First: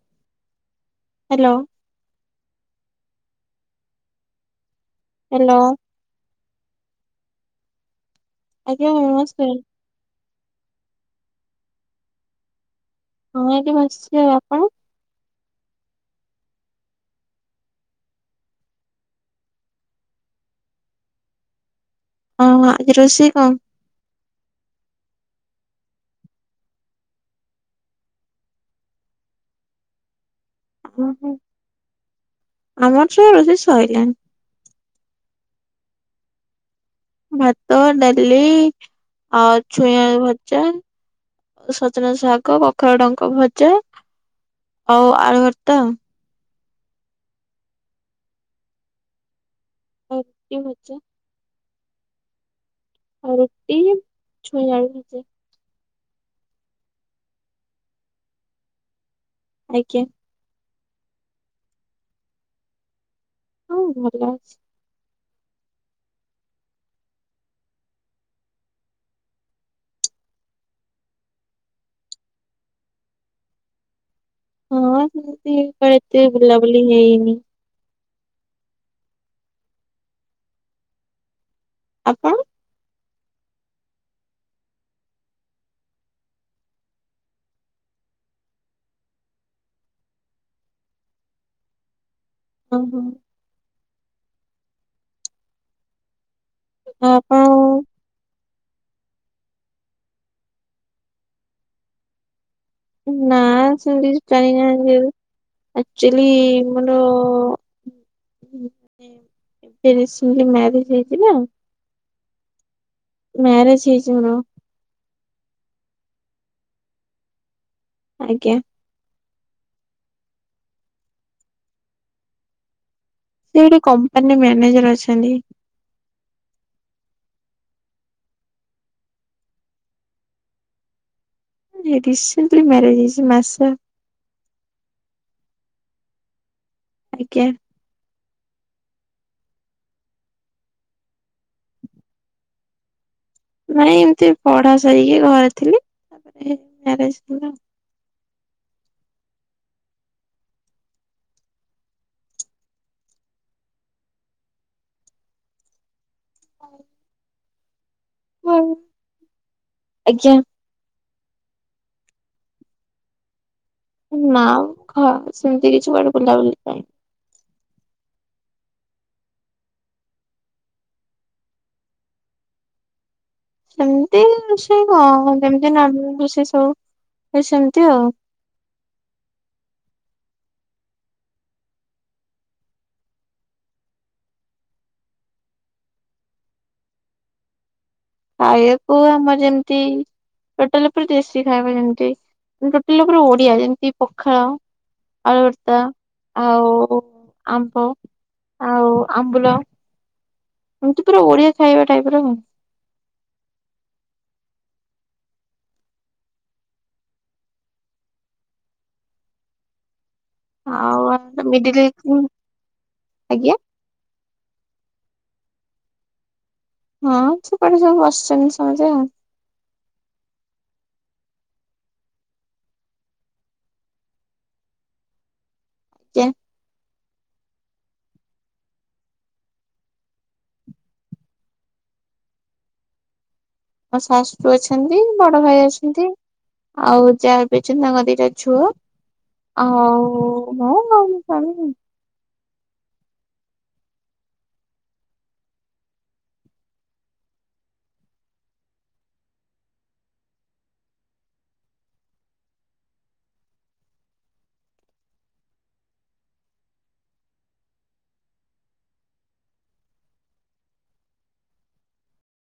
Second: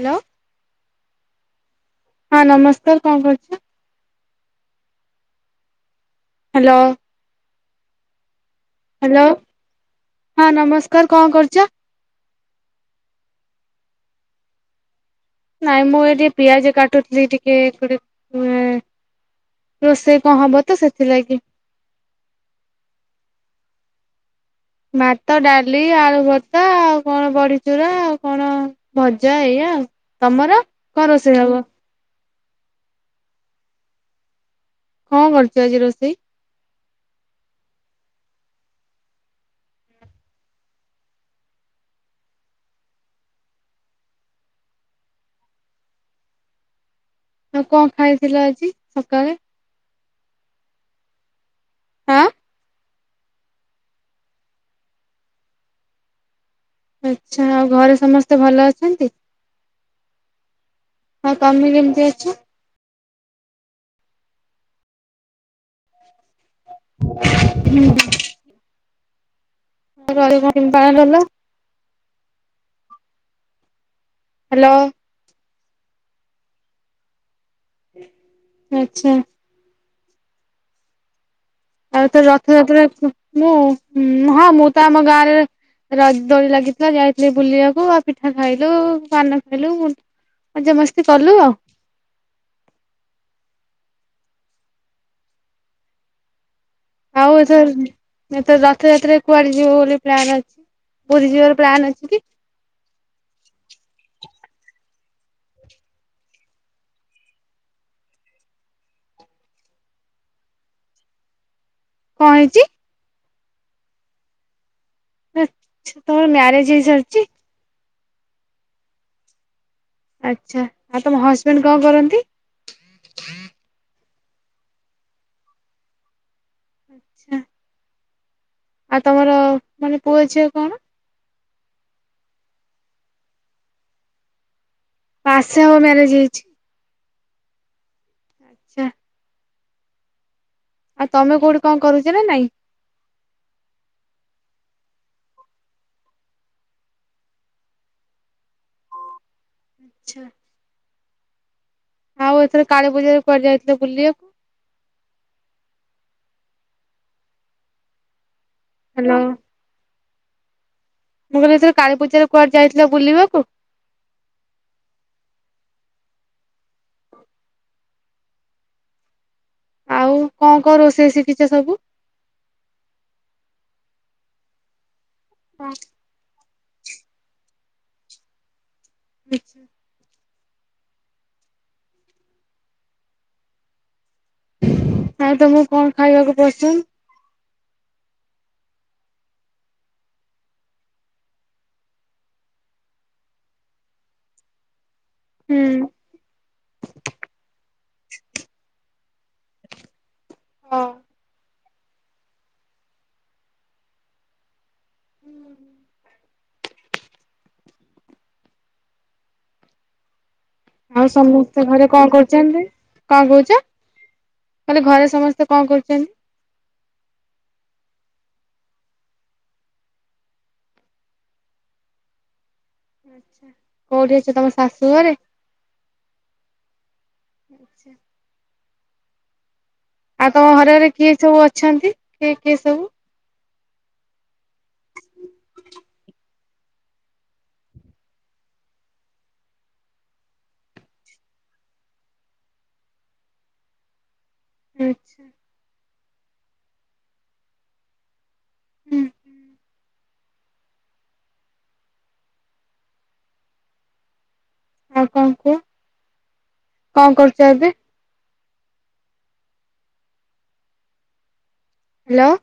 Hello. Hello. ହଁ ନମସ୍କାର କଣ କରୁଚ? ହ୍ୟାଲୋ। ହାଲୋ ଆଜ୍ଞା ହ୍ୟାଲୋ ନମସ୍କାର। ହଁ ନମସ୍କାର କଣ କରୁଚ? ମୁଁ ଏଇଟି ବସଚି। ଆଉ ଆପଣ? ନାଇଁ ମୁଁ ଏ ଟିକେ ପିଆଜ କାଟୁଥିଲି ଟିକେ ଗୋଟେ [unintelligible] ରୋଷେଇ କଣ ହବ ତ ସେଥିଲାଗି। ହଁ ଅ ଆଜି ରୋଷେଇ କଣ? ଭାତ, ଡାଲି, ଆଳୁ ଭର୍ତା ଆଉ କଣ ବଡିଚୂୁରା ଆଉ କଣ ଅ ଭଜା ଏଇଆ। ତମର? କଣ ରୋଷେଇ ହବ? ଆମର ଛୁ ରୋଷେଇ ସଇଲାଣି। କଁ କରଚୁ ଆଜି ରୋଷେଇ? ଭାତ, ଡାଲି ଆଉ ଛୁଇଁ ଆଳୁ ଭଜା। ସଜନା ଶାଗ, କଖାରୁ ଡଙ୍କ ଭଜା ଆଉ ଆଳୁ ଭର୍ତା। ଆଉ କଁ ଖାଇଥିଲ ଆଜି ସକାଳେ। ଆଉ କେଉଁ ଭଜା ଆଁ ଆଉ ରୁଟି ଛୁଇଁ ଆଳୁ ଭଜା। ଆଚ୍ଛା ଆଉ ଘରେ ସମସ୍ତେ ଭଲ ଅଛନ୍ତି। ଆଜ୍ଞା। ହଁ ତମେ କେମତି ଅଛ? ହଁ ଭଲ ଅଛି। ହୁଁ। [inaudible] କଲ। ହଁ ସେମତି କଣ ଏତେ ବୁଲାବୁଲି ହେଇନି। ଆଚ୍ଛା। ଏତେ ଆପଣ? ଯତ୍ନ ରେ ପୁରା ମୁଁ ହଁ ମୁଁ ତ ଆମ ଗାଁରେ ରଜ୍ ଦୋଳି ଲାଗିଥିଲା ଯାଇଥିଲି ବୁଲିବାକୁ ଆଉ ପିଠା ଖାଇଲୁ ପାନ ଖାଇଲୁ। ମଜା ମସ୍ତି କଲୁ ଆଉ। ଓ ହୋ। ଆଉ ହଁପା। ଏଥର ଏଥର ରଥଯାତ୍ରାରେ କୁଆଡେ ଯିବ ବୋଲି ପ୍ଲାନ୍ ଅଛି ପୁରୀ ଯିବାର ପ୍ଲାନ୍ ଅଛି କି? ନା ସେମିତି କିଛି ପ୍ଳାନିଙ୍ଗ ନାହିଁ। [unintelligible] ଆକ୍ଚୁଲି ମୋର ମତେ। ତିରିଶ ରେ ମ୍ୟାରେଜ ହେଇଯିବ। କଣ ହେଇଛି? ମ୍ୟାରେଜ୍ ହେଇଚି ମୋର। ଆଚ୍ଛା ତମର ମ୍ୟାରେଜ ହେଇସାରିଛି? ଆଜ୍ଞା। ଆଚ୍ଛା ଆଉ ତମ ହଜବେଣ୍ଡ କଣ କରନ୍ତି? ସିଏ ଏଇଠି କମ୍ପାନୀରେ ମ୍ୟାନେଜର ଅଛନ୍ତି। ଆଚ୍ଛା। ଆଉ ତମର ମାନେ ପୁଅ ଝିଅ କଣ? ରି-ରିସେଣ୍ଟଲି ମ୍ୟାରେଜ ହେଇଛି ମାସେ। ମାସେ ହବ ମ୍ୟାରେଜ ହେଇଛି। ଆଜ୍ଞା। ଆଚ୍ଛା। ଆଉ ତମେ କଉଠି କଣ କରୁଛ ନା ନାଇଁ? ନାଇ ଏମିତି ପଢା ସାରିକି ଘରେ ଥିଲି ତାପରେ ମ୍ୟାରେଜ ହେଲା। ଆଚ୍ଛା। ଆଉ ଏଥର କାଳୀ ପୂଜାରେ କୁଆଡେ ଯାଇଥିଲେ ବୁଲିବାକୁ? ଆଉ। ହାଲୋ ମୁଁ ଆଜ୍ଞା କହିଲି ଏଥର କାଳୀ ପୂଜାରେ କୁଆଡେ ଯାଇଥିଲ ବୁଲିବାକୁ? ନା ଖ ସେମିତି କିଛି କୁଆଡେ ବୁଲାବୁଲି ପାଇଁ। ଆଉ କଣ କଣ ରୋଷେଇ ଶିଖିଛ ସବୁ? ସେମିତି ରେଷେଇ କଣ ଯେମିତି ନର୍ମାଲ ରୋଷେଇ ସବୁ ସେମିତି ଆଉ। ଆଚ୍ଛା। ଆଉ ତମକୁ କଣ ଖାଇବାକୁ ପସନ୍ଦ? ଖାଇବାକୁ ଆମର ଯେମିତି। ଟୋଟାଲ ଉପରେ ଦେଶୀ ଖାଇବା ଯେମିତି ଟୋଟାଲ ଉପରେ ଓଡିଆ ଯେମିତି ପଖାଳ। ଆଳୁଭର୍ତ୍ତା ହୁଁ। ଆଉ ଆମ୍ବ ଆଉ ଆମ୍ବୁଲ। ଏମିତି ପୁରା ଓଡିଆ ଖାଇବା ଟାଇପ୍ ର ଆଉ। ଆଉ ସମସ୍ତେ ଘରେ କଣ କରୁଛନ୍ତି କଣ ଆଜ୍ଞା କହୁଛ? ମାନେ ଘରେ ସମସ୍ତେ କଣ କରୁଛନ୍ତି? ହଁ ସେପଟେ ସବୁ ବସିଛନ୍ତି ସମସ୍ତେ ଆଉ। ଆଚ୍ଛା। କୋଉଠି ଅଛ ତମ ଶାଶୁ ଘରେ? ଚ୍ୟାଂ। ଆଚ୍ଛା। ଆଉ ତମ ଘରରେ କିଏ ସବୁ ଅଛନ୍ତି କିଏ କିଏ ସବୁ? ମୋ ଶାଶୁ ଅଛନ୍ତି ବଡ ଭାଇ ଅଛନ୍ତି। ଆଉ ଯା ବି ଅଛନ୍ତି ତାଙ୍କର ଦିଟା ଝୁଅ। ଆଉ ମୁଁ ମୋ ସ୍ବାମୀ। ଆଚ୍ଛା। ହୁଁ ହୁଁ। ଆଉ କଣ କୁହ କଣ କରୁଛ ଏବେ? ହାଲୋ।